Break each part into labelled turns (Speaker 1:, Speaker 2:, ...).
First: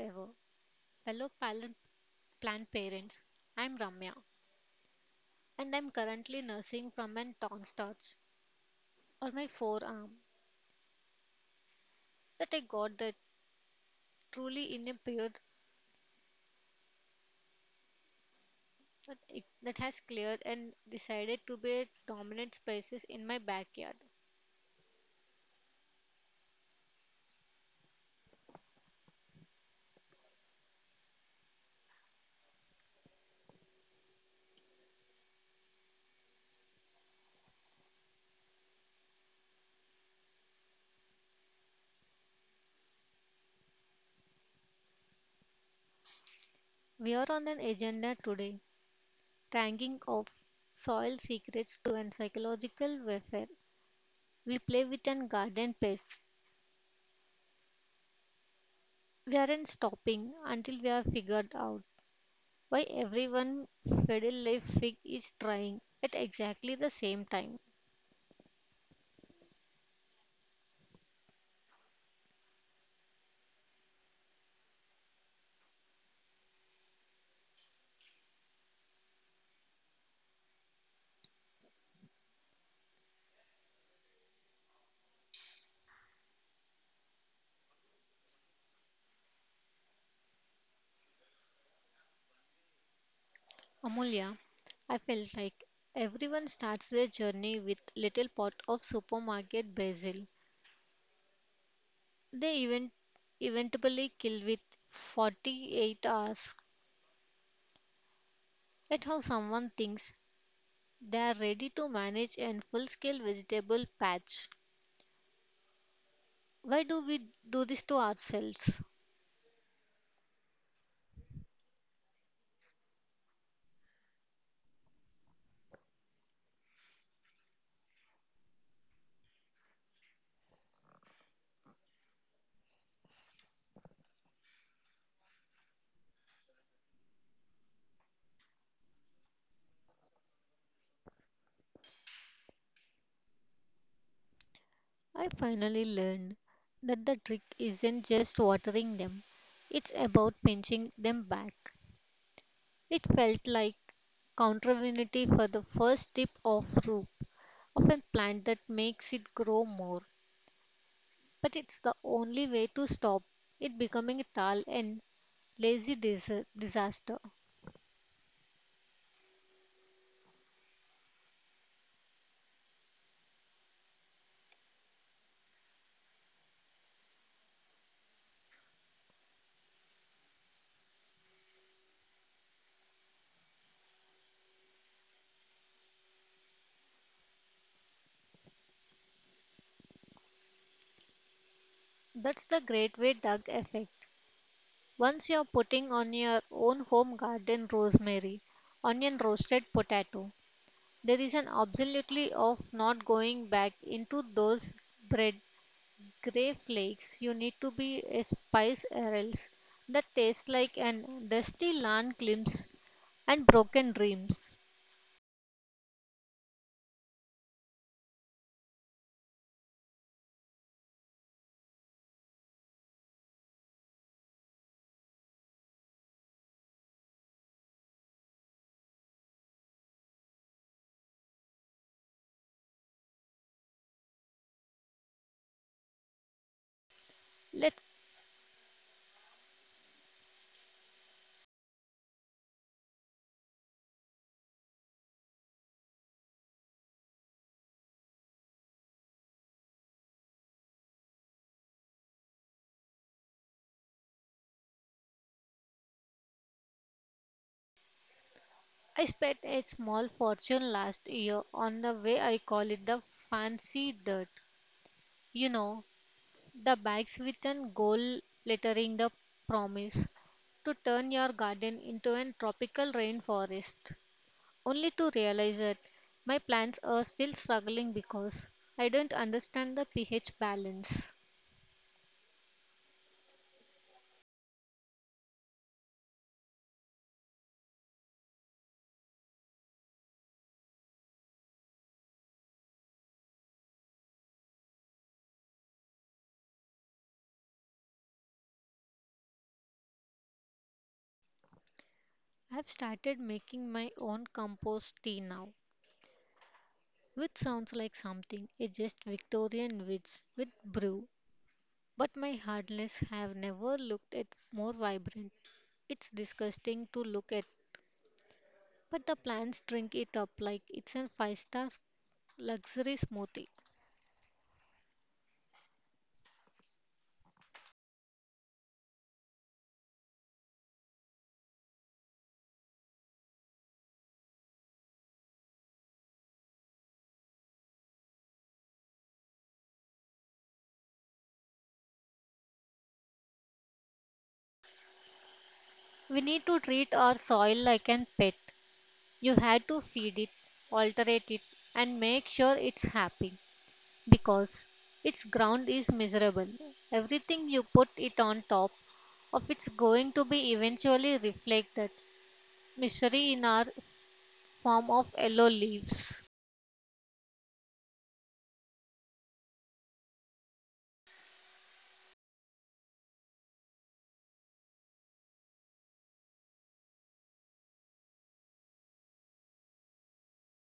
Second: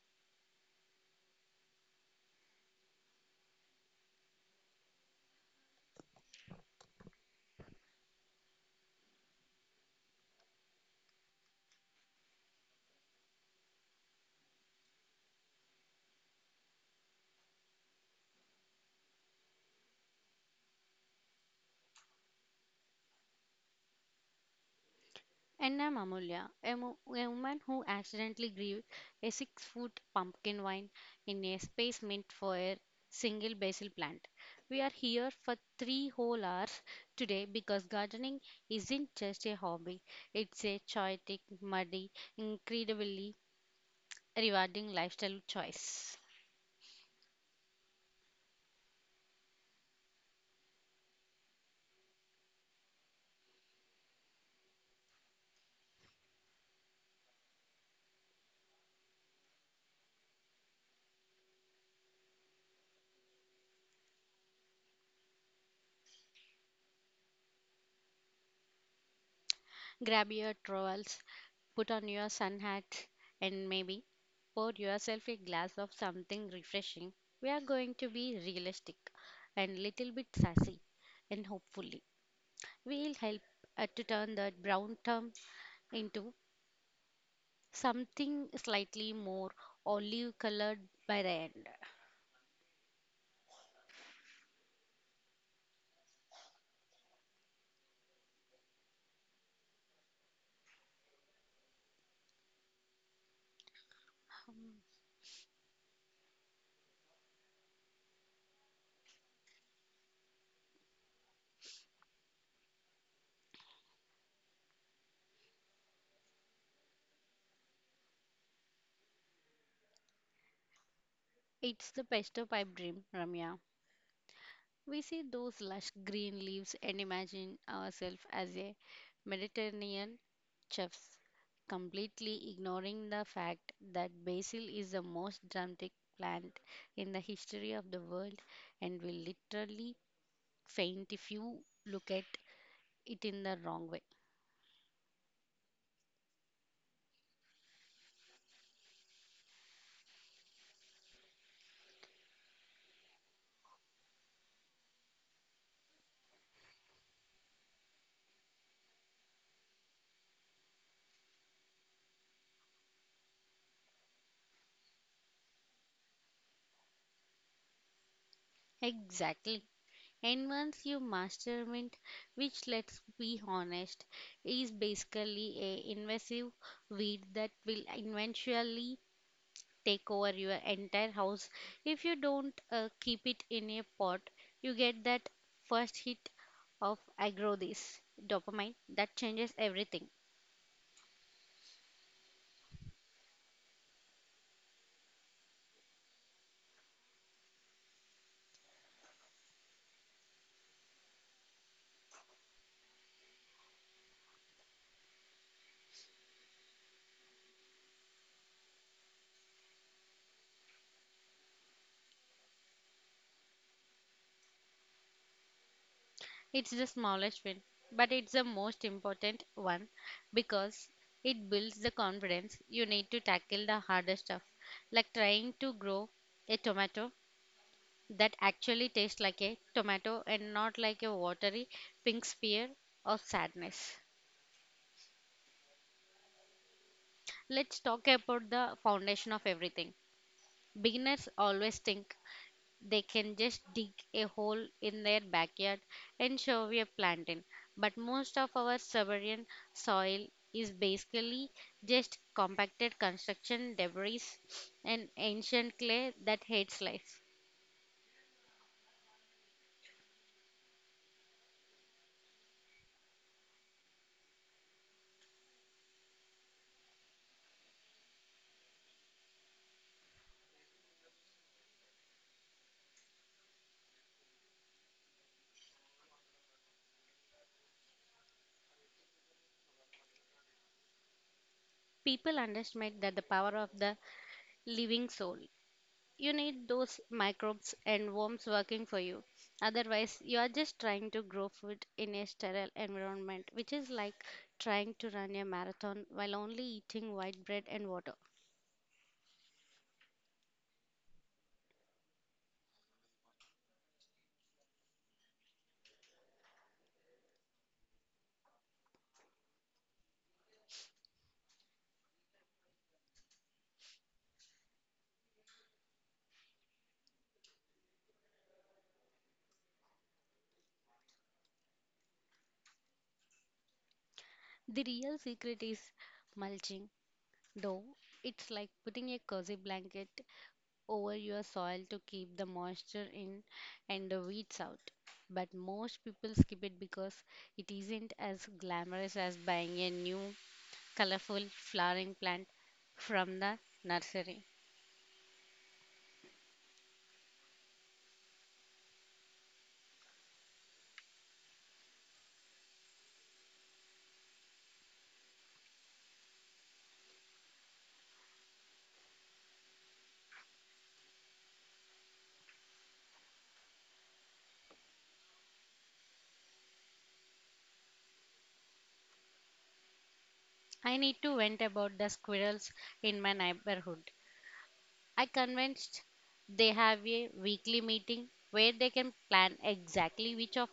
Speaker 1: ever, fellow plant parents. I'm Ramya, and I'm currently nursing from an tonsils or my forearm that I got that truly in a period that has cleared and decided to be a dominant species in my backyard.
Speaker 2: And I'm Amulya, a woman who accidentally grew a 6-foot pumpkin vine in a space meant for a single basil plant. We are here for three whole hours today because gardening isn't just a hobby, it's a chaotic, muddy, incredibly rewarding lifestyle choice.
Speaker 1: We are on an agenda today, tanking off soil secrets to an psychological warfare. We play with an garden pest. We aren't stopping until we are figured out why everyone fiddle leaf fig is trying at exactly the same time.
Speaker 2: Grab your trowels, put on your sun hat, and maybe pour yourself a glass of something refreshing. We are going to be realistic and little bit sassy, and hopefully, we'll help to turn that brown term into something slightly more olive colored by the end.
Speaker 1: Amulya, I felt like everyone starts their journey with little pot of supermarket basil. They even eventually kill with
Speaker 2: Um,
Speaker 1: 48 hours. At how someone thinks they are ready to manage a full-scale vegetable patch. Why do we do this to ourselves?
Speaker 2: It's the pesto pipe dream, Ramya. We see those lush green leaves and imagine ourselves as a Mediterranean chefs, completely ignoring the fact that basil is the most dramatic plant in the history of the world and will literally faint if you look at it in the wrong way.
Speaker 1: I finally learned that the trick isn't just watering them, it's about pinching them back. It felt like countervinity for the first tip of root of a plant that makes it grow more. But it's the only way to stop it becoming a tall and lazy disaster.
Speaker 2: Exactly. And once you master mint, which let's be honest, is basically a invasive weed that will eventually take over your entire house if you don't keep it in a pot, you get that first hit of aggro, this dopamine that changes everything.
Speaker 1: That's the great way Doug effect. Once you're putting on your own home garden rosemary, onion roasted potato, there is an absolutely of not going back into those bread gray flakes. You need to be a spice or else that tastes like an dusty land glimpse and broken dreams.
Speaker 2: It's the smallest win, but it's the most important one, because it builds the confidence you need to tackle the harder stuff like trying to grow a tomato that actually tastes like a tomato and not like a watery pink spear of sadness. Let's
Speaker 1: Let
Speaker 2: talk about the foundation of everything. Beginners always think they can just dig a hole in their backyard and shove a plant in, but most of our suburban soil is basically just compacted construction debris and ancient clay that hates life.
Speaker 1: I spent a small fortune last year on the way I call it the fancy dirt. You know, the bags with an gold lettering the promise to turn your garden into a tropical rainforest, only to realize that my plants are still struggling because I don't understand the pH balance.
Speaker 2: People underestimate that the power of the living soul. You need those microbes and worms working for you. Otherwise, you are just trying to grow food in a sterile environment, which is like trying to run a marathon while only eating white bread and water.
Speaker 1: I've started making my own compost tea now, which sounds like something a just Victorian witch would brew, but my hardness have never looked at more vibrant. It's disgusting to look at, but the plants drink it up like it's a five-star luxury smoothie.
Speaker 2: The real secret is mulching, though. It's like putting a cozy blanket over your soil to keep the moisture in and the weeds out. But most people skip it because it isn't as glamorous as buying a new colorful flowering plant from the nursery.
Speaker 1: We need to treat our soil like an pet. You had to feed it, alterate it, and make sure it's happy because its ground is miserable. Everything you put it on top of it's going to be eventually reflected misery in our form of yellow leaves.
Speaker 2: I need to vent about the squirrels in my neighborhood. I convinced they have a weekly meeting where they can plan exactly which of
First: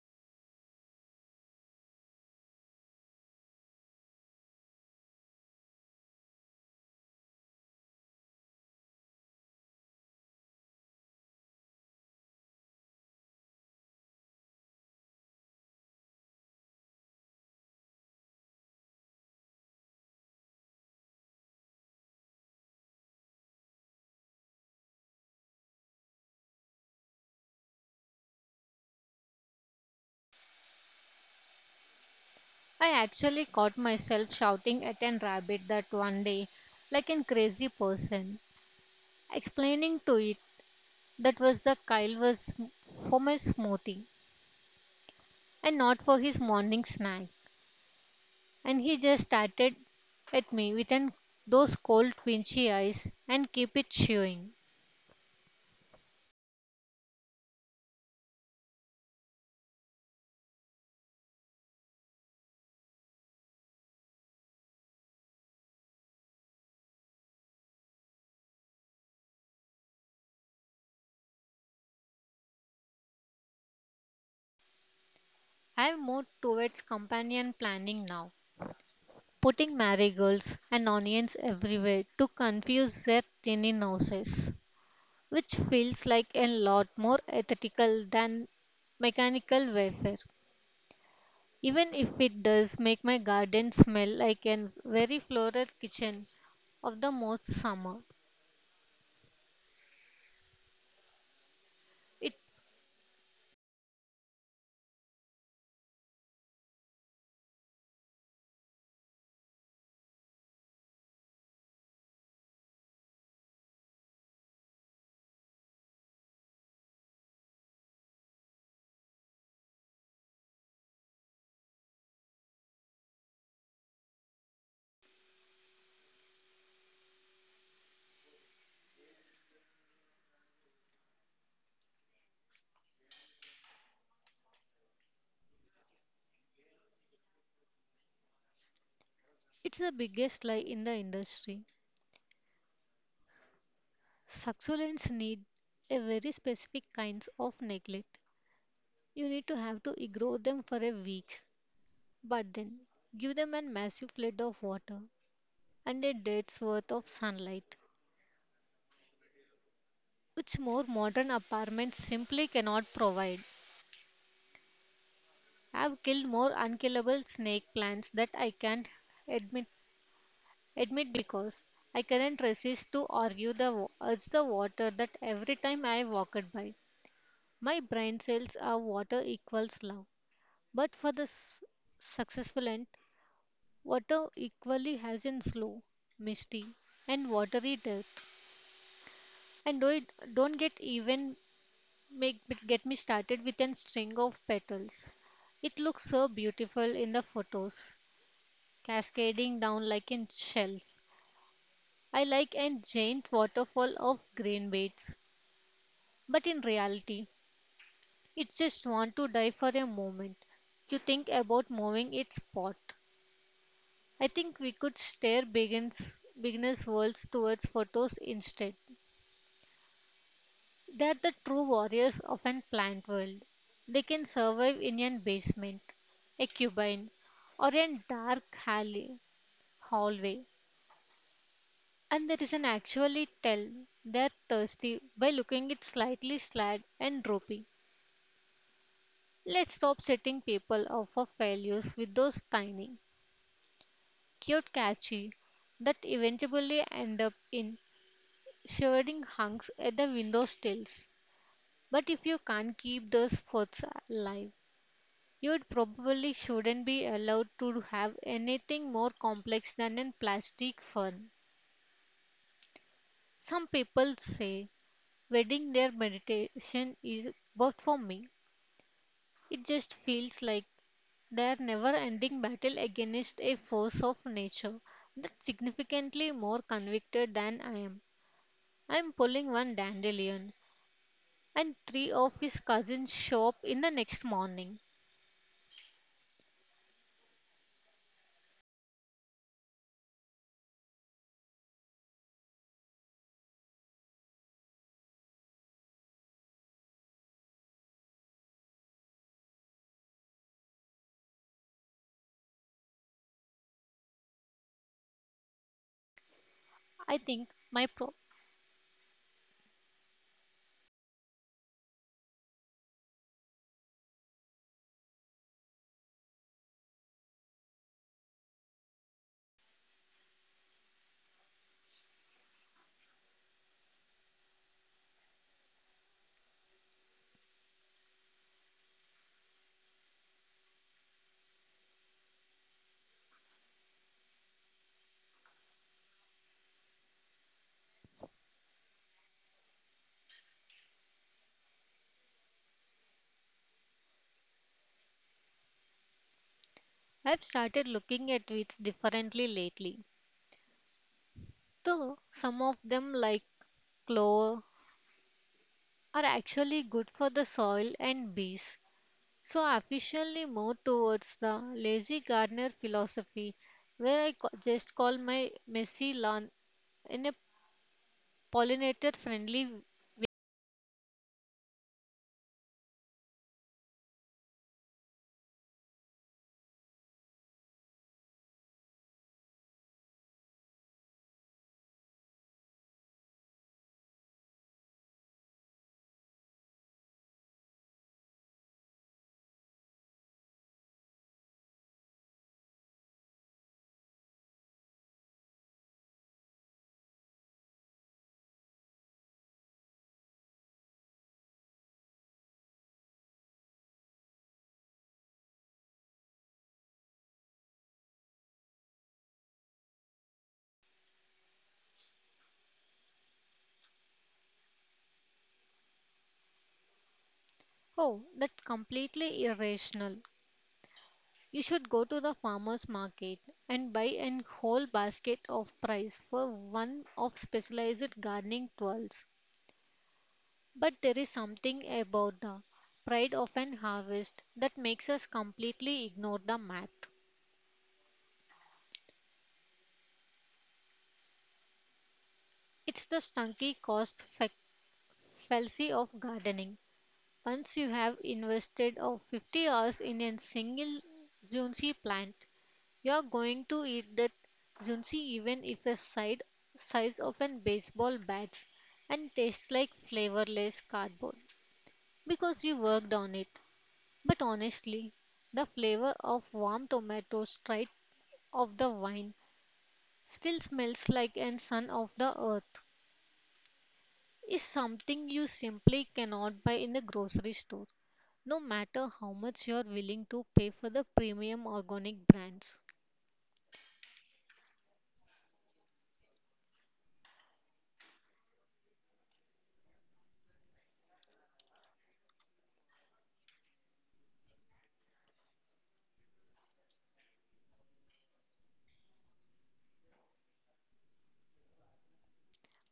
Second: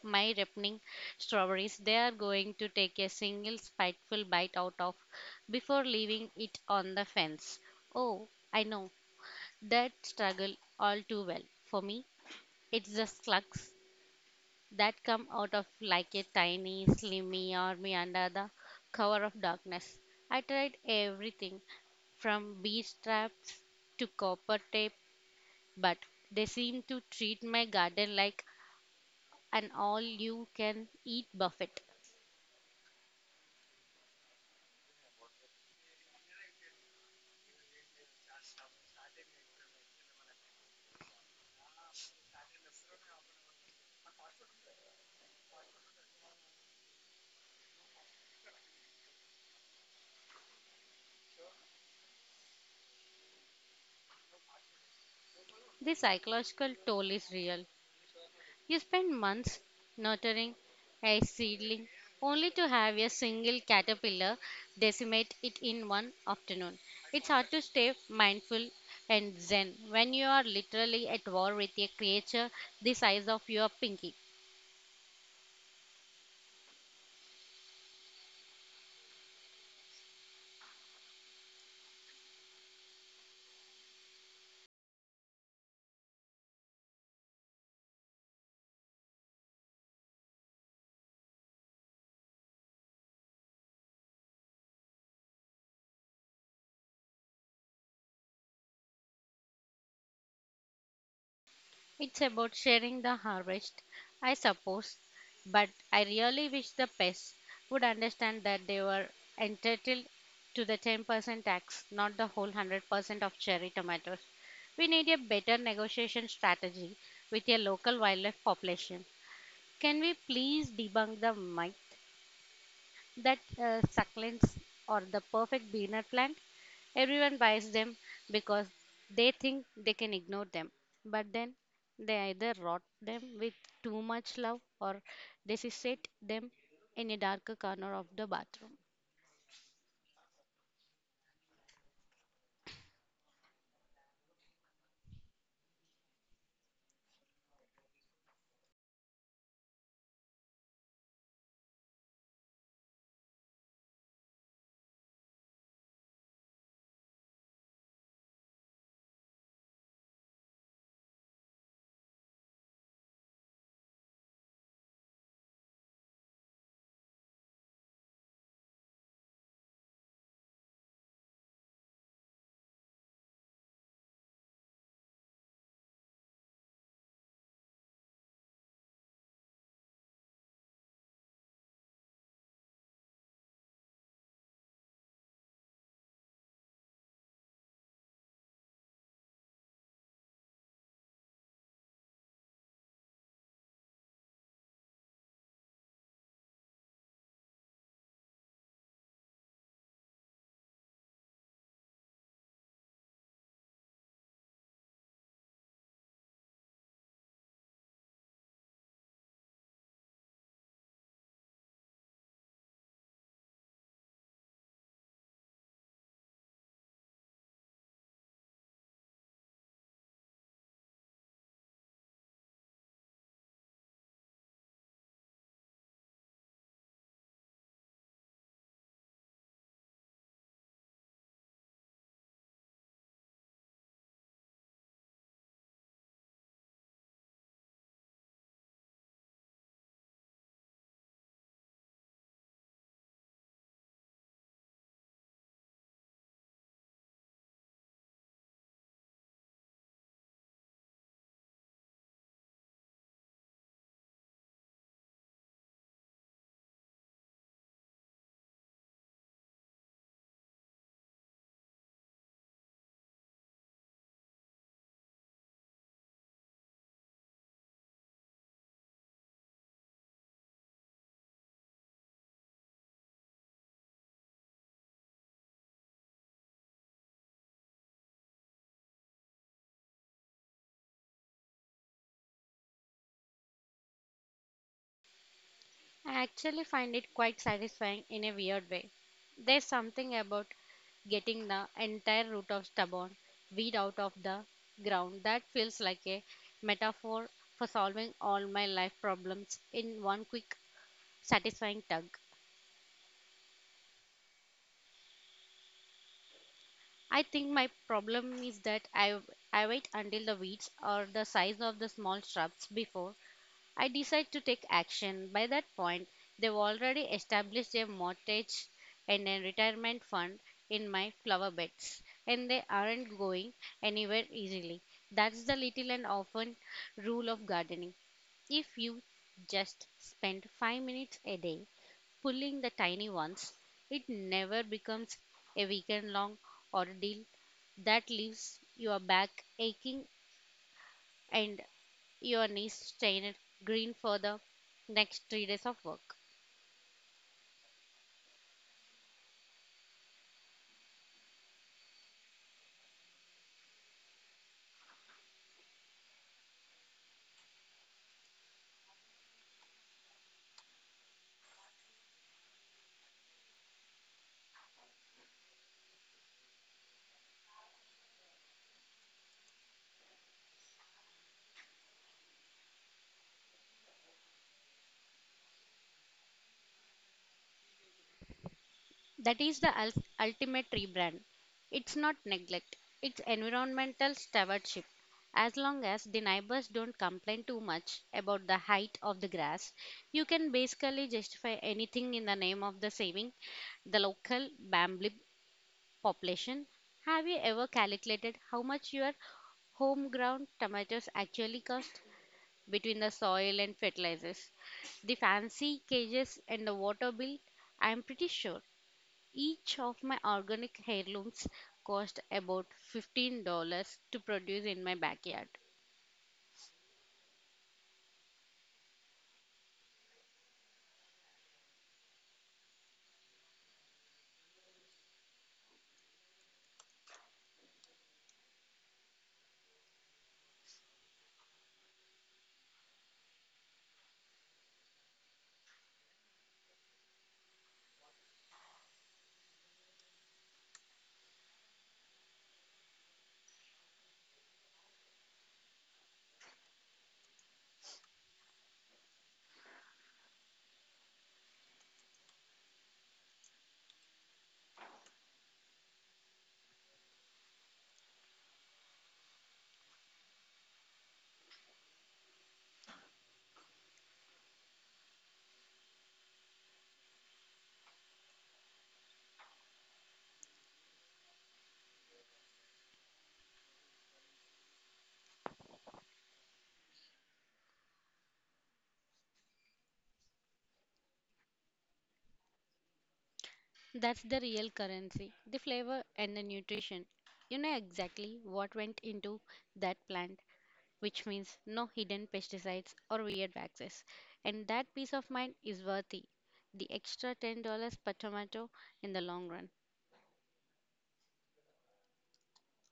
Speaker 2: my ripening strawberries they are going to take a single spiteful bite out of before leaving it on the fence. Oh, I know that struggle all too well. For me, it's the slugs that come out of like a tiny, slimy army under the cover of darkness. I tried everything from bee traps to copper tape, but they seem to treat my garden like an all you can eat buffet.
Speaker 1: I actually caught myself shouting at an rabbit that one day, like a crazy person, explaining to it that was the Kyle was for my smoothie and not for his morning snack. And he just started at me with an, those cold quenchy eyes and keep it chewing.
Speaker 2: The psychological toll is real. You spend months nurturing a seedling only to have a single caterpillar decimate it in one afternoon. It's hard to stay mindful and zen when you are literally at war with a creature the size of your pinky.
Speaker 1: I've moved towards companion planning now, putting marigolds and onions everywhere to confuse their tiny noses, which feels like a lot more aesthetical than mechanical warfare. Even if it does make my garden smell like a very floral kitchen of the most summer.
Speaker 2: It's
Speaker 1: It,
Speaker 2: about sharing the harvest, I suppose, but I really wish the pests would understand that they were entitled to the 10% tax, not the whole 100% of cherry tomatoes. We need a better negotiation strategy with a local wildlife population. Can we please debunk the myth that succulents or the perfect beginner plant. Everyone buys them because they think they can ignore them, but then they either rot them with too much love or resuscitate them in a darker corner of the bathroom.
Speaker 1: it's the biggest lie in the industry. Succulents need a very specific kinds of neglect. You need to have to grow them for a weeks, but then give them a massive flood of water and a day's worth of sunlight, which more modern apartments simply cannot provide. I've killed more unkillable snake plants that I can't admit admit because I couldn't resist to argue the urge the water that every time I walked by. My brain cells are water equals love. But for the successful end, water equally has in slow, misty, and watery depth. And do it, don't get even make get me started with an string of petals. It looks so beautiful in the photos, cascading down like a shelf. I like a giant waterfall of green beds, but in reality, it just want to die for a moment. You think about moving its pot. I think we could steer beginners' worlds towards photos instead. They are the true warriors of an plant world. They can survive in an basement, a cubine, or a dark alley, hallway. And there is an actually tell they are thirsty by looking it slightly slad and droopy. Let's stop setting people up for failures with those tiny, cute catchy that eventually end up in shivering hunks at the window sills. But if you can't keep those thoughts alive, you probably shouldn't be allowed to have anything more complex than a plastic fern. Some people say wedding their meditation is, but for me, it just feels like their never ending battle against a force of nature that's significantly more convicted than I am. I'm pulling one dandelion, and three of his cousins show up in the next morning.
Speaker 2: I actually find it quite satisfying in a weird way. There's something about getting the entire root of stubborn weed out of the ground that feels like a metaphor for solving all my life problems in one quick, satisfying tug.
Speaker 1: I
Speaker 2: I think
Speaker 1: think
Speaker 2: my
Speaker 1: my pro-
Speaker 2: problem is that I wait until the weeds are the size of the small shrubs before I decide to take action. By that point, they've already established a mortgage and a retirement fund in my flower beds, and they aren't going anywhere easily. That's the little and often rule of gardening. If you just spend 5 minutes a day pulling the tiny ones, it never becomes a weekend long ordeal that leaves your back aching and your knees stained green for the next 3 days of work.
Speaker 1: I've started looking at wits differently lately. Though some of them, like clover, are actually good for the soil and bees. So I officially moved towards the lazy gardener philosophy, where I just call my messy lawn in a pollinator friendly way.
Speaker 2: That is the ultimate rebrand. It's not neglect, it's environmental stewardship. As long as the neighbors don't complain too much about the height of the grass, you can basically justify anything in the name of the saving the local bamboo population. Have you ever calculated how much your homegrown tomatoes actually cost? Between the soil and fertilizers, the fancy cages and the water bill, I am pretty sure each of my organic heirlooms cost about $15 to produce in my backyard.
Speaker 1: Oh, that's completely irrational. You should go to the farmer's market and buy an whole basket of price for one of specialized gardening tools. But there is something about the pride of an harvest that makes us completely ignore the math. It's the stunky cost fallacy of gardening. Once you have invested of 50 hours in a single zucchini plant, you're going to eat that zunzi even if it's side size of an baseball bat's and tastes like flavorless cardboard because you worked on it. But honestly, the flavor of warm tomatoes straight of the vine still smells like an son of the earth is something you simply cannot buy in the grocery store, no matter how much you're willing to pay for the premium organic brands.
Speaker 2: That's the real currency, the flavor and the nutrition. You know exactly what went into that plant, which means no hidden pesticides or weird waxes. And that peace of mind is worthy the extra $10 per tomato in the long run.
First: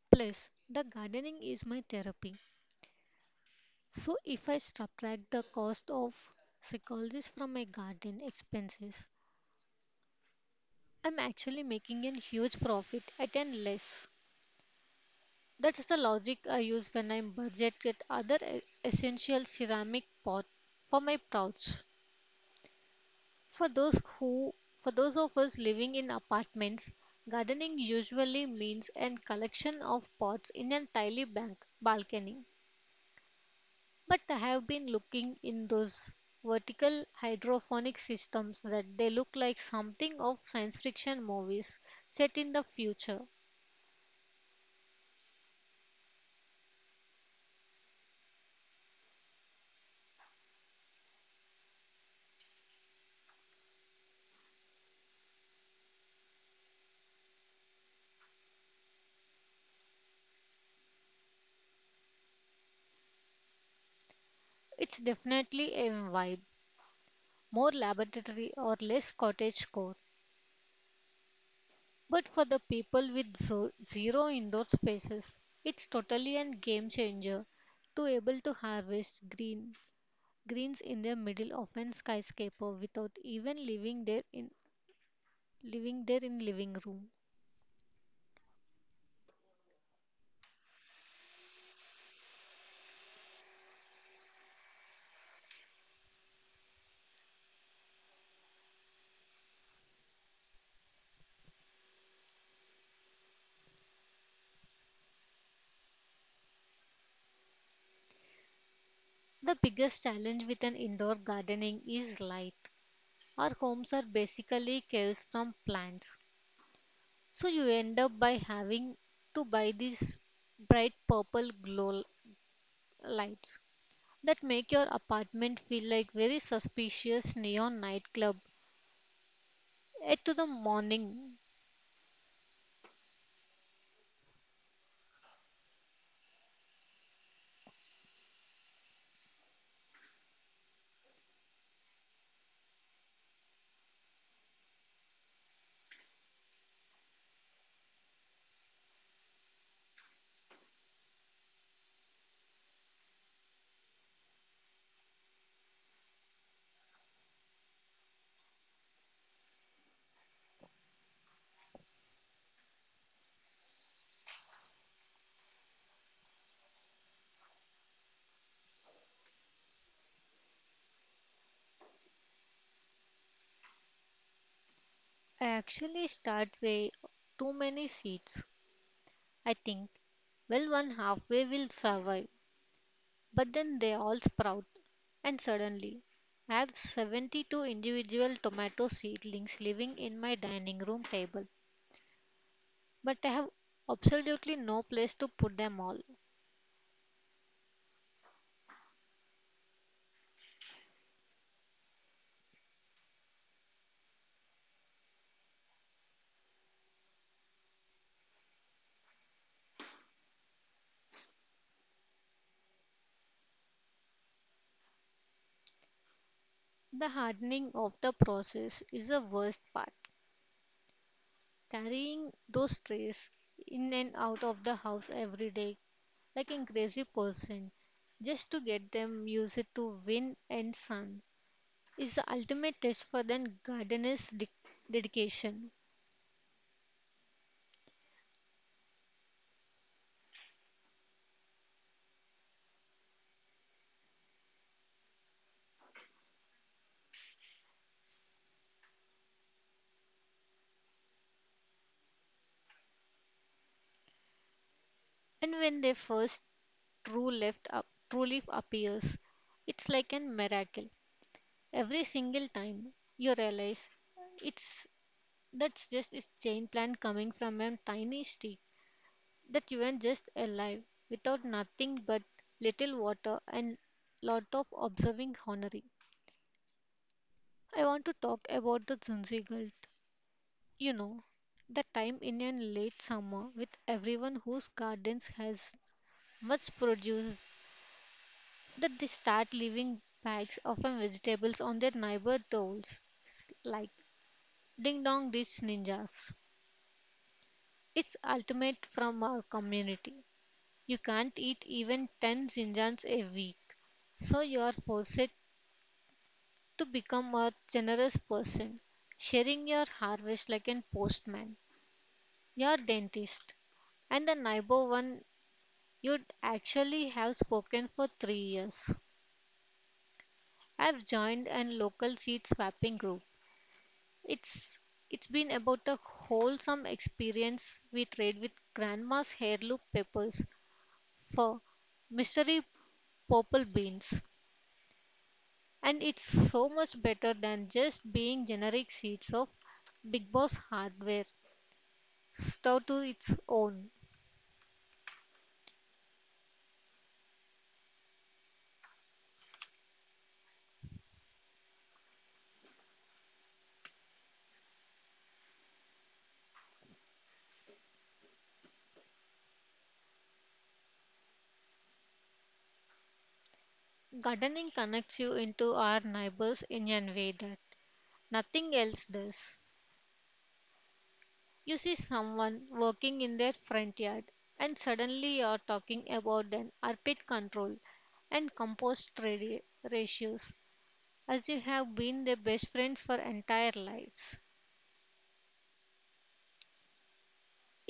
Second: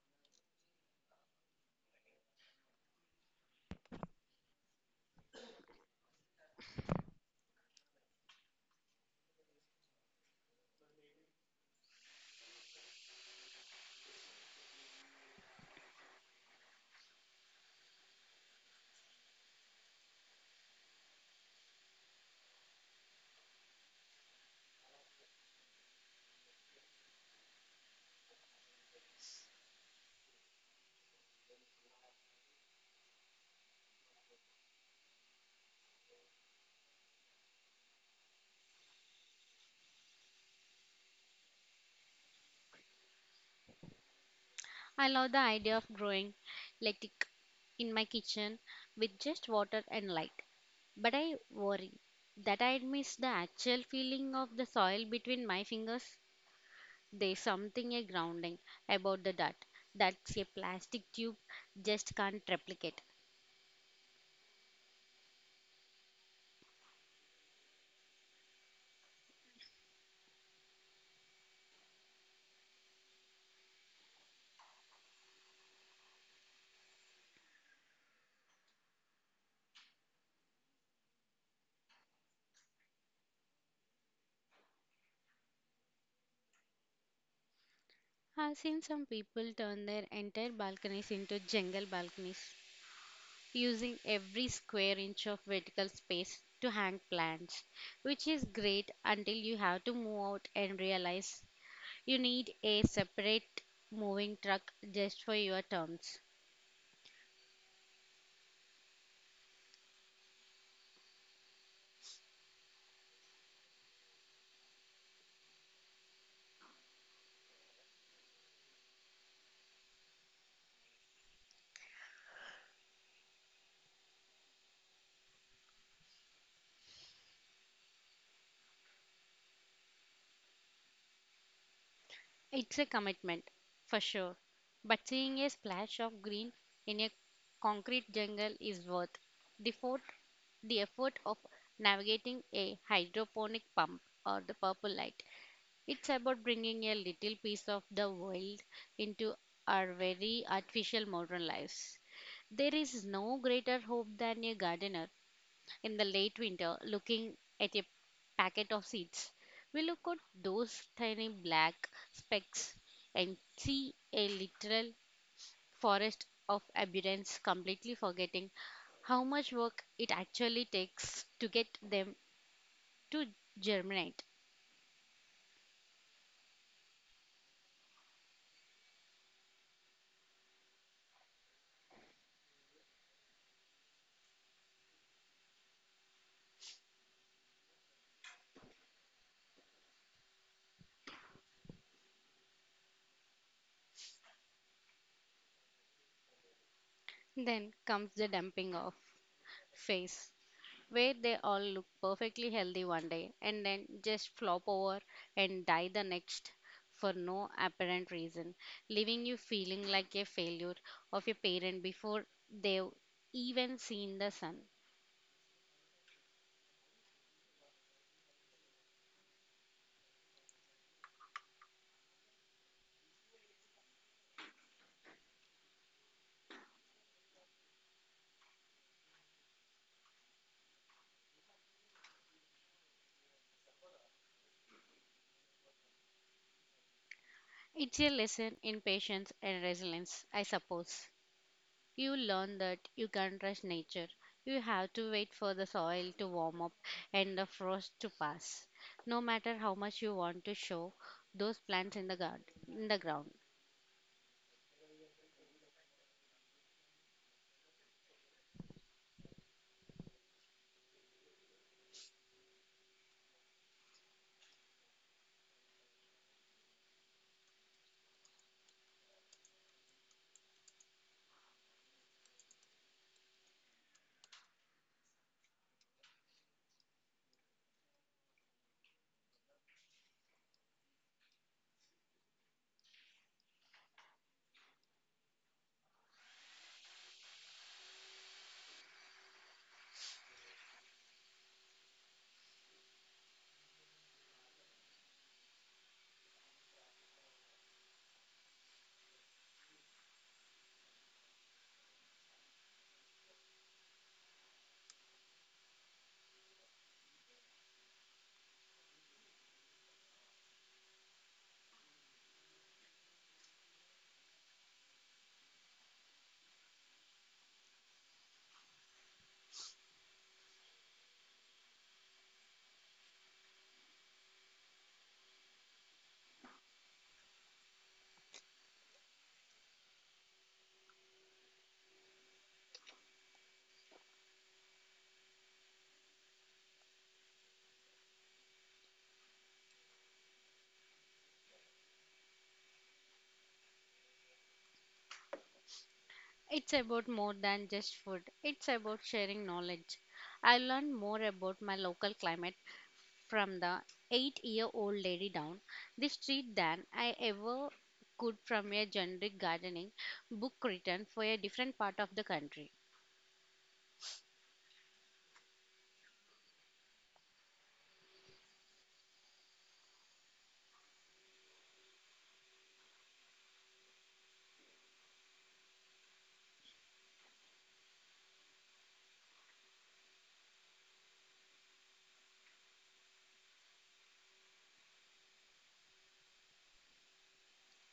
Speaker 1: Plus, the gardening is my therapy. So if I subtract the cost of psychologist from my garden expenses, I'm actually making a huge profit at an less. That's the logic I use when I'm budgeted other essential ceramic pot for my pouch. For those who for those of us living in apartments, gardening usually means a collection of pots in a tiny bank balcony. But I have been looking in those vertical hydroponic systems that they look like something of science fiction movies set in the future.
Speaker 2: I love the idea of growing lettuce in my kitchen with just water and light. But I worry that I'd miss the actual feeling of the soil between my fingers. There's something a grounding about the dirt that's a plastic tube just can't replicate.
Speaker 1: It's definitely a vibe, more laboratory or less cottage core. But for the people with zero indoor spaces, it's totally a game changer to able to harvest greens in the middle of an skyscraper without even leaving there in living room.
Speaker 2: I've seen some people turn their entire balconies into jungle balconies using every square inch of vertical space to hang plants, which is great until you have to move out and realize you need a separate moving truck just for your terms.
Speaker 1: The biggest challenge with an indoor gardening is light. Our homes are basically caves from plants. So you end up by having to buy these bright purple glow lights that make your apartment feel like very suspicious neon nightclub. Eight to the morning.
Speaker 2: It's a commitment, for sure, but seeing a splash of green in a concrete jungle is worth the effort, the effort of navigating a hydroponic pump or the purple light. It's about bringing a little piece of the wild into our very artificial modern lives. There is no greater hope than a gardener in the late winter looking at a packet of seeds. We look at those tiny black specks and see a literal forest of abundance, completely forgetting how much work it actually takes to get them to germinate.
Speaker 1: I actually start way too many seeds. I think well one halfway will survive. But then they all sprout, and suddenly I have 72 individual tomato seedlings living in my dining room table, but I have absolutely no place to put them all.
Speaker 2: Then comes the dumping off phase where they all look perfectly healthy one day and then just flop over and die the next for no apparent reason, leaving you feeling like a failure of a parent before they've even seen the sun.
Speaker 1: The hardening of the process is the worst part. Carrying those trays in and out of the house every day like a crazy person just to get them used to wind and sun is the ultimate test for the gardener's dedication.
Speaker 2: It's a lesson in patience and resilience, I suppose. You learn that you can't rush nature. You have to wait for the soil to warm up and the frost to pass. No matter how much you want to show those plants in the garden, in the ground.
Speaker 1: And when they first truly appears. It's like a miracle. Every single time you realize it's that's just a chain plant coming from a tiny stick that you are just alive without nothing but little water and lot of observing honoring. I want to talk about the Zunzigalt. You know, the time in a late summer with everyone whose gardens has much produce that they start leaving bags of vegetables on their neighbor doors, like ding dong ditch ninjas. It's ultimate from our community. You can't eat even 10 zinjans a week, so you are forced to become a generous person, sharing your harvest like a postman, your dentist, and the neighbor one you'd actually have spoken for 3 years. I've joined a local seed swapping group. It's it's been about the wholesome experience we trade with grandma's heirloom peppers for mystery purple beans. And it's so much better than just being generic seeds of Big Boss hardware, stuck to its own.
Speaker 2: It's about more than just food. It's about sharing knowledge. I learned more about my local climate from the 8-year-old lady down the street than I ever could from a generic gardening book written for a different part of the country.
Speaker 1: Gardening connects you into our neighbors in a way that nothing else does. You see someone working in their front yard, and suddenly you're talking about an arpit control and compost ratios as you have been their best friends for entire lives.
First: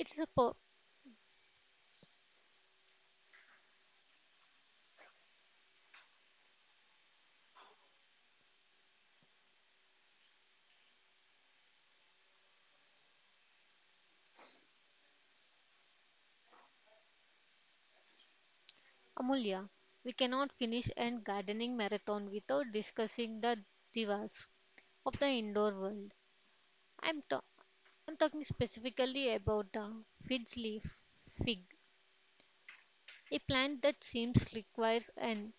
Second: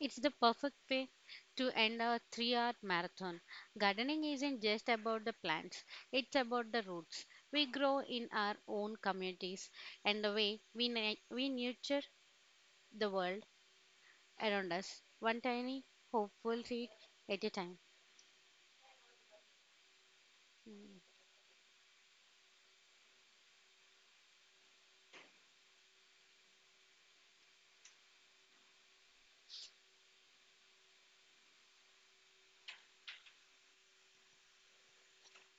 Speaker 2: It's
Speaker 1: a
Speaker 2: the
Speaker 1: po-
Speaker 2: perfect way to end our 3-hour marathon. Gardening isn't just about the plants, it's about the roots we grow in our own communities and the way we nurture the world around us, one tiny, hopeful seed at a time.
Speaker 1: Amulya, we cannot finish a gardening marathon without discussing the divas of the indoor world. I'm, ta- I'm talking specifically about the fig's leaf fig, a plant that seems requires an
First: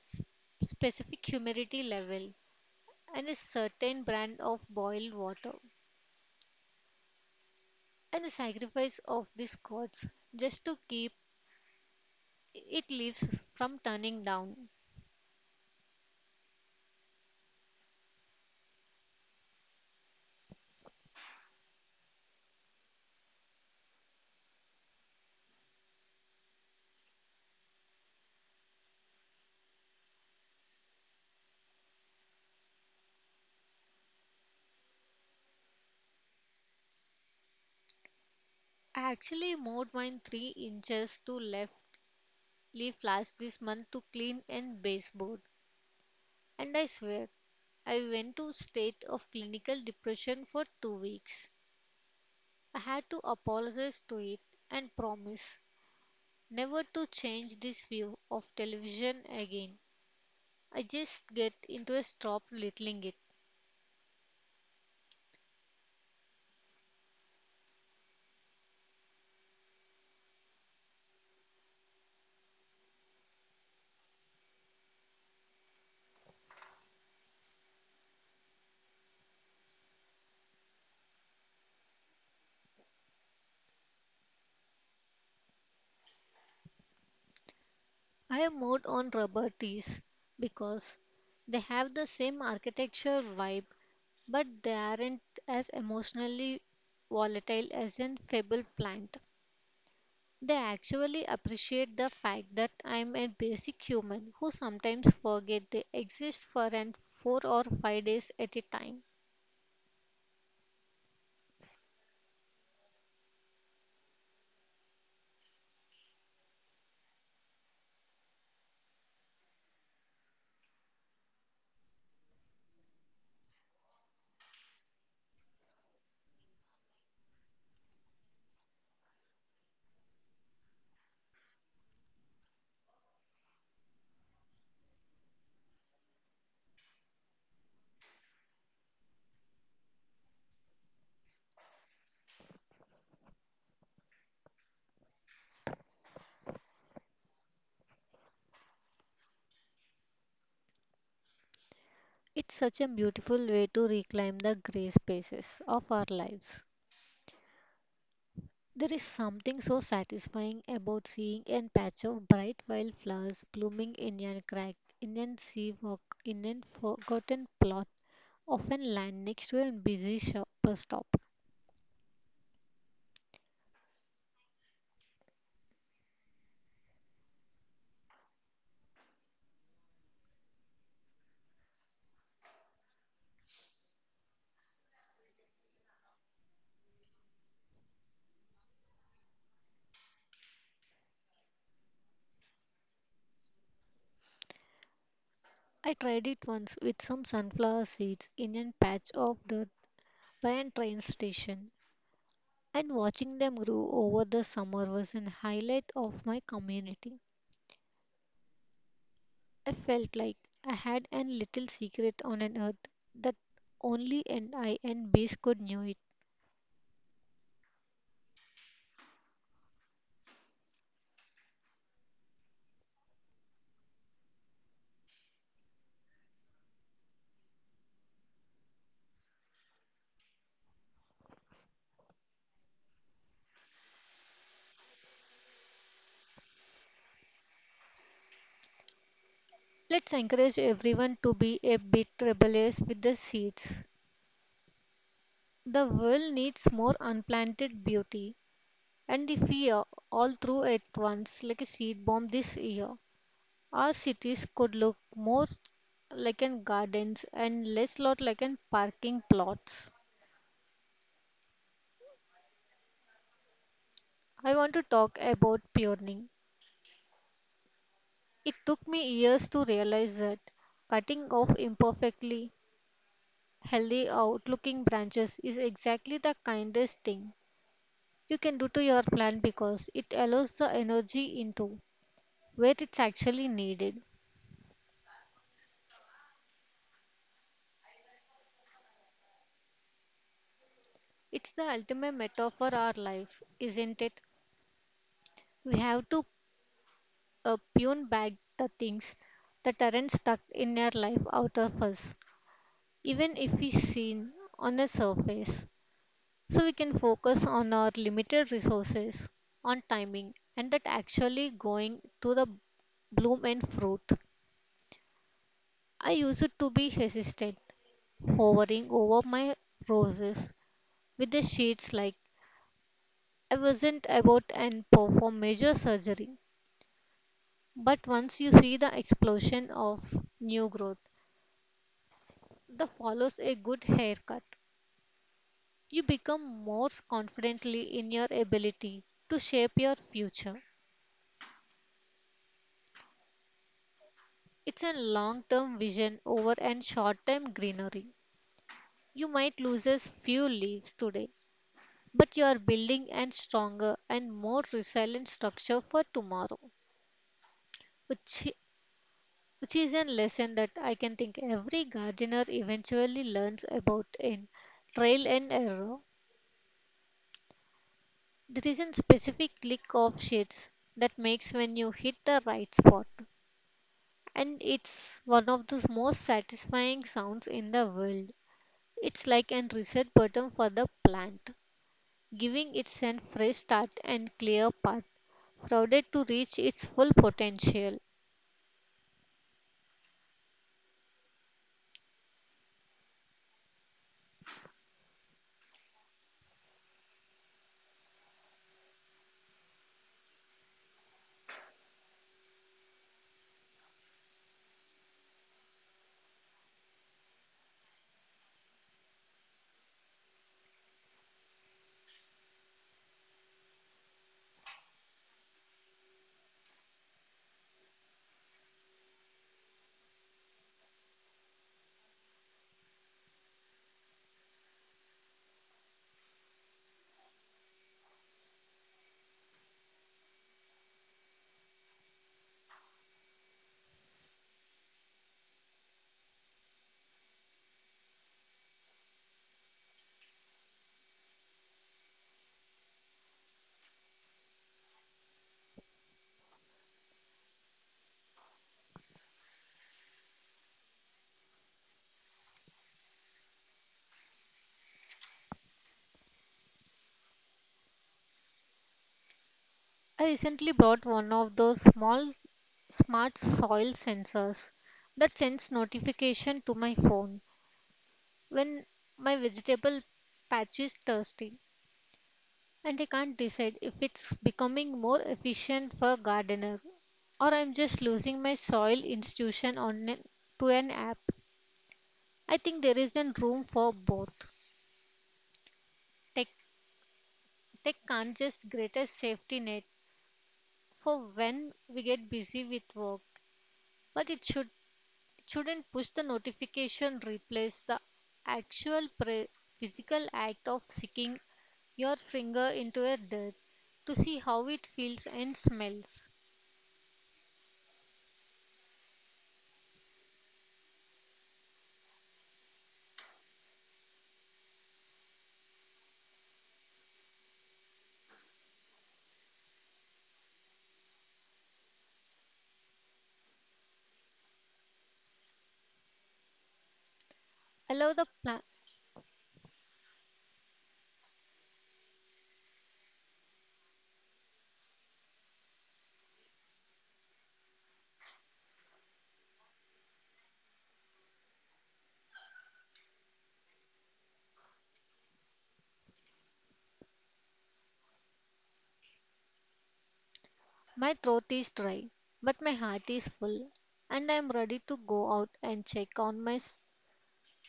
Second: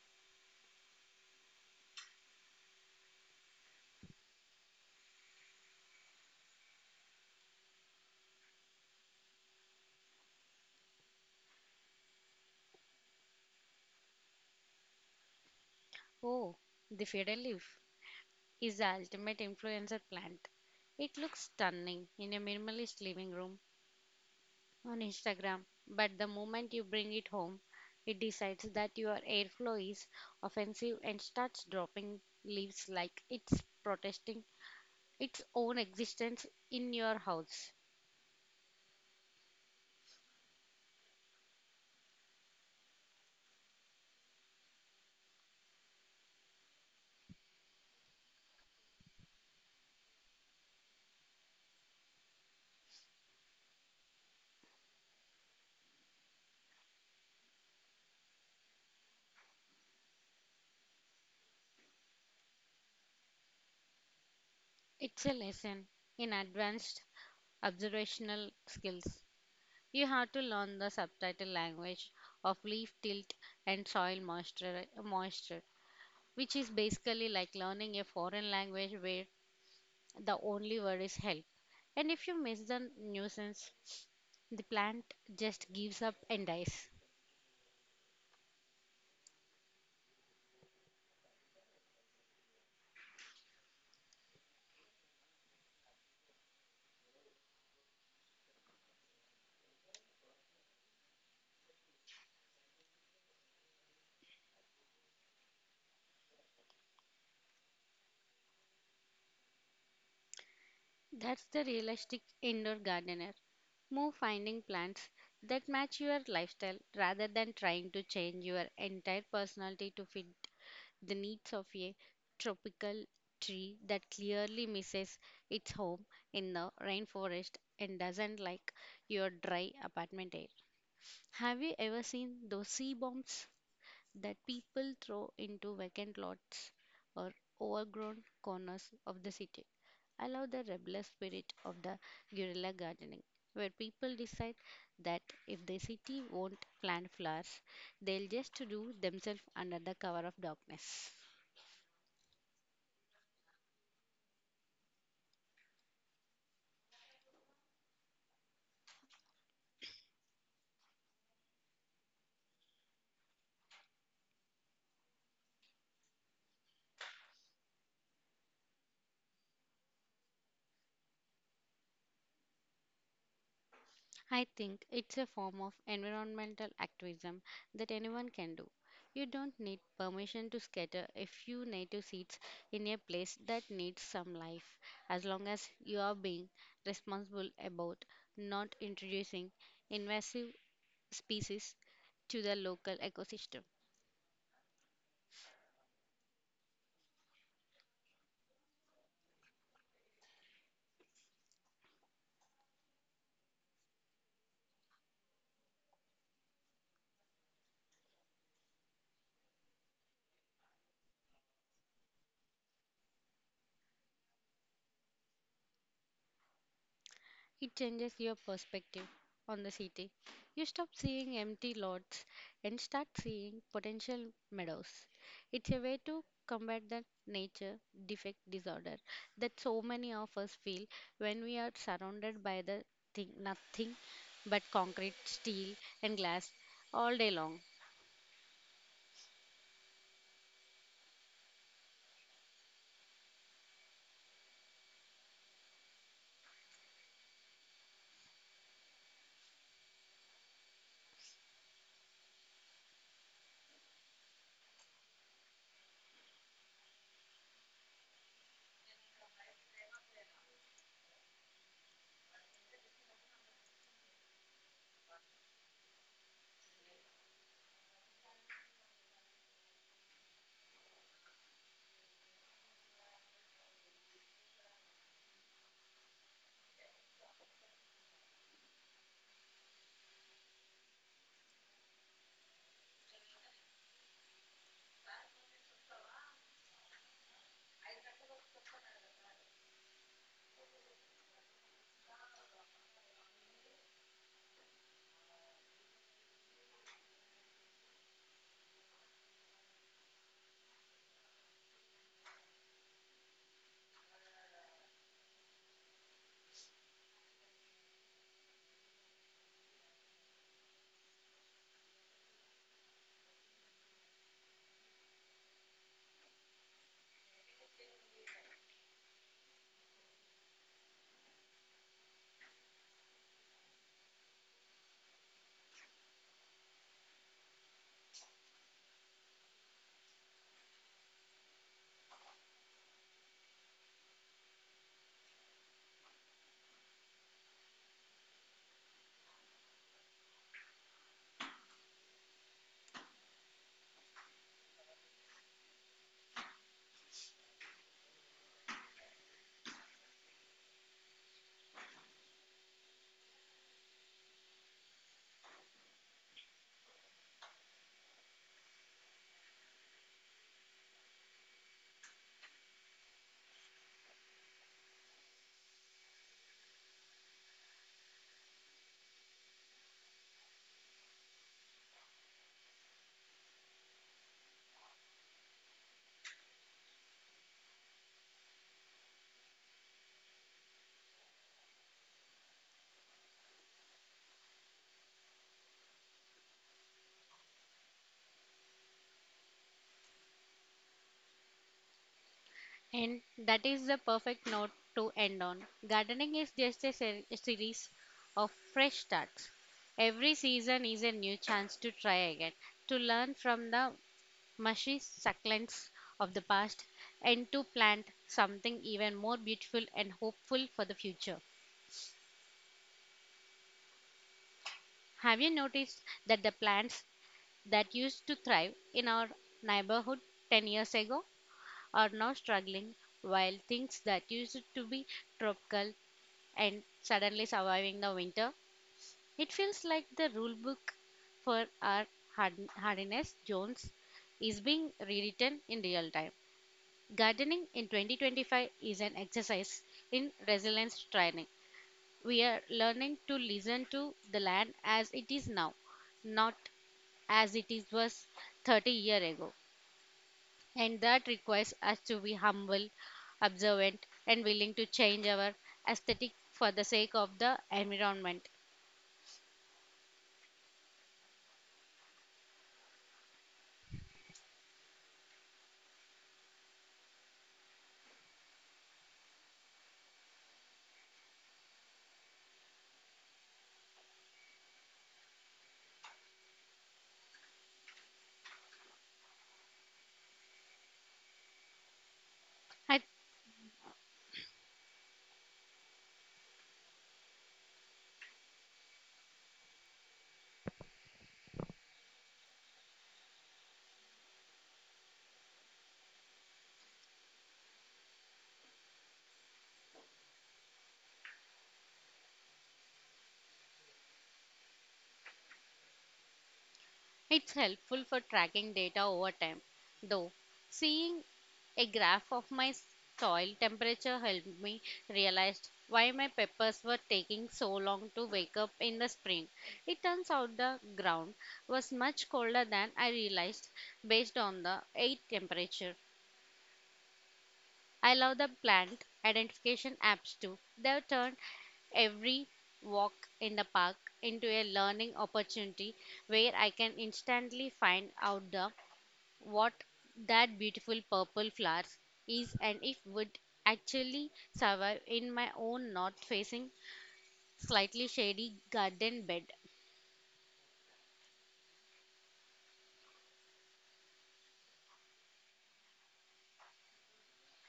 Speaker 1: specific humidity level, and a certain brand of boiled water, and the sacrifice of these gods just to keep it leaves from turning down.
Speaker 2: Oh, the fatal leaf is the ultimate influencer plant. It looks stunning in a minimalist living room on Instagram, but the moment you bring it home, it decides that your airflow is offensive and starts dropping leaves like it's protesting its own existence in your house.
Speaker 1: I actually moved mine 3 inches to left leaf last this month to clean and baseboard, and I swear I went to state of clinical depression for 2 weeks. I had to apologize to it and promise never to change this view of television again. I just get into a stop littling it.
Speaker 2: It's a lesson in advanced observational skills. You have to learn the subtitle language of leaf tilt and soil moisture, which is basically like learning a foreign language where the only word is help. And if you miss the nuisance, the plant just gives up and dies.
Speaker 1: I have moved on rubber tees because they have the same architecture vibe, but they aren't as emotionally volatile as an fable plant. They actually appreciate the fact that I'm a basic human who sometimes forget they exist for an 4 or 5 days at a time.
Speaker 2: That's the realistic indoor gardener. Move finding plants that match your lifestyle rather than trying to change your entire personality to fit the needs of a tropical tree that clearly misses its home in the rainforest and doesn't like your dry apartment air. Have you ever seen those sea bombs that people throw into vacant lots or overgrown corners of the city? I love the rebellious spirit of the guerrilla gardening, where people decide that if the city won't plant flowers, they'll just do themselves under the cover of darkness.
Speaker 1: It's such a beautiful way to reclaim the gray spaces of our lives. There is something so satisfying about seeing a patch of bright wildflowers blooming in a crack, in a seawalk, in a forgotten plot of a land next to a busy bus stop.
Speaker 2: I think it's a form of environmental activism that anyone can do. You don't need permission to scatter a few native seeds in a place that needs some life, as long as you are being responsible about not introducing invasive species to the local ecosystem.
Speaker 1: I tried it once with some sunflower seeds in a patch of dirt by a train station, and watching them grow over the summer was an highlight of my community. I felt like I had a little secret on an earth that only an I and bees could know.
Speaker 2: It changes your perspective on the city. You stop seeing empty lots and start seeing potential meadows. It's a way to combat the nature defect disorder that so many of us feel when we are surrounded by the thing, nothing but concrete, steel, and glass all day long.
Speaker 1: Let's encourage everyone to be a bit rebellious with the seeds. The world needs more unplanted beauty and the fear all threw at once like a seed bomb this year. Our cities could look more like an gardens and less lot like an parking plots. I want to talk about pruning. It took me years to realize that cutting off imperfectly healthy outlooking branches is exactly the kindest thing you can do to your plant, because it allows the energy into where it's actually needed. It's the ultimate metaphor for our life, isn't it? We have to prune back the things that aren't stuck in our life out of us, even if we seen on a surface, so we can focus on our limited resources, on timing, and that actually going to the bloom and fruit. I used to be hesitant hovering over my roses with the shades like I wasn't about and perform major surgery. But once you see the explosion of new growth that follows a good haircut, you become more confidently in your ability to shape your future. It's a long-term vision over and short-term greenery. You might lose a few leaves today, but you are building a stronger and more resilient structure for tomorrow. Which which is a lesson that I can think every gardener eventually learns about in trial and error. There is a specific click of shades that makes when you hit the right spot, and it's one of the most satisfying sounds in the world. It's like a reset button for the plant, giving it a fresh start and clear path, provided to reach its full potential.
Speaker 2: And that is the perfect note to end on. Gardening is just a series of fresh starts. Every season is a new chance to try again, to learn from the mushy succulents of the past, and to plant something even more beautiful and hopeful for the future. Have you noticed that the plants that used to thrive in our neighborhood 10 years ago are now struggling, while things that used to be tropical and suddenly surviving the winter. It feels like the rule book for our hardiness zones is being rewritten in real time. Gardening in 2025 is an exercise in resilience training. We are learning to listen to the land as it is now, not as it is was 30 years ago. And that requires us to be humble, observant, and willing to change our aesthetic for the sake of the environment.
Speaker 1: I recently bought one of those small smart soil sensors that sends notification to my phone when my vegetable patch is thirsty, and I can't decide if it's becoming more efficient for gardener or I'm just losing my soil institution on to an app. I think there
Speaker 2: I
Speaker 1: isn't room for both. Tech tech can't just greatest safety net for when we get busy with work, but it shouldn't push the notification replace the actual physical act of sticking your finger into a dirt to see how it feels and smells.
Speaker 2: It's helpful for tracking data over time, though. Seeing a graph of my soil temperature helped me realize why my peppers were taking so long to wake up in the spring. It turns out the ground was much colder than I realized based on the air temperature.
Speaker 1: Allow
Speaker 2: I
Speaker 1: the
Speaker 2: love the
Speaker 1: pla-
Speaker 2: plant identification apps too. They've turned every walk in the park into a learning opportunity where I can instantly find out the what that beautiful purple flowers is and if would actually survive in my own north facing slightly shady garden bed.
Speaker 1: my throat is dry, but my heart is full, and I am ready to go out and check on my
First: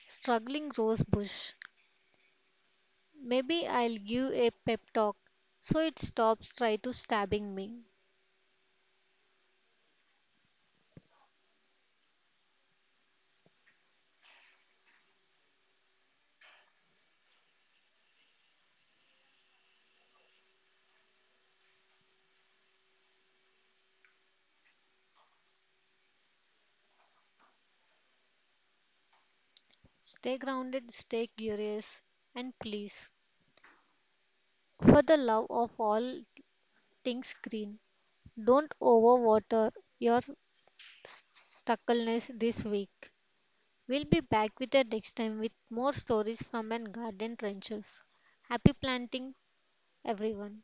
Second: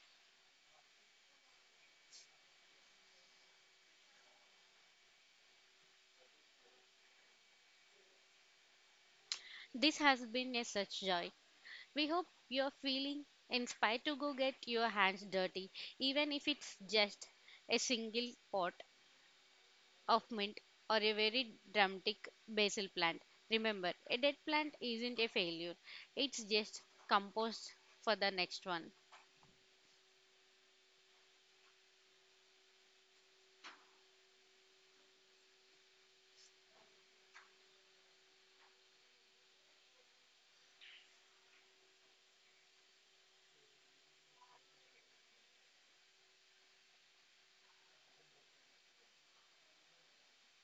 Speaker 1: struggling rose bush. Maybe I'll give a pep talk so it stops try to stabbing me.
Speaker 2: This has been a such joy. We hope you're feeling inspired to go get your hands dirty, even if it's just a single pot of mint or a very dramatic basil plant. Remember, a dead plant isn't a failure, it's just compost for the next one.
Speaker 1: Stay grounded, stay curious, and please, for the love of all things green, don't overwater your stuckleness this week. We'll be back with you next time with more stories from an garden trenches. Happy planting, everyone.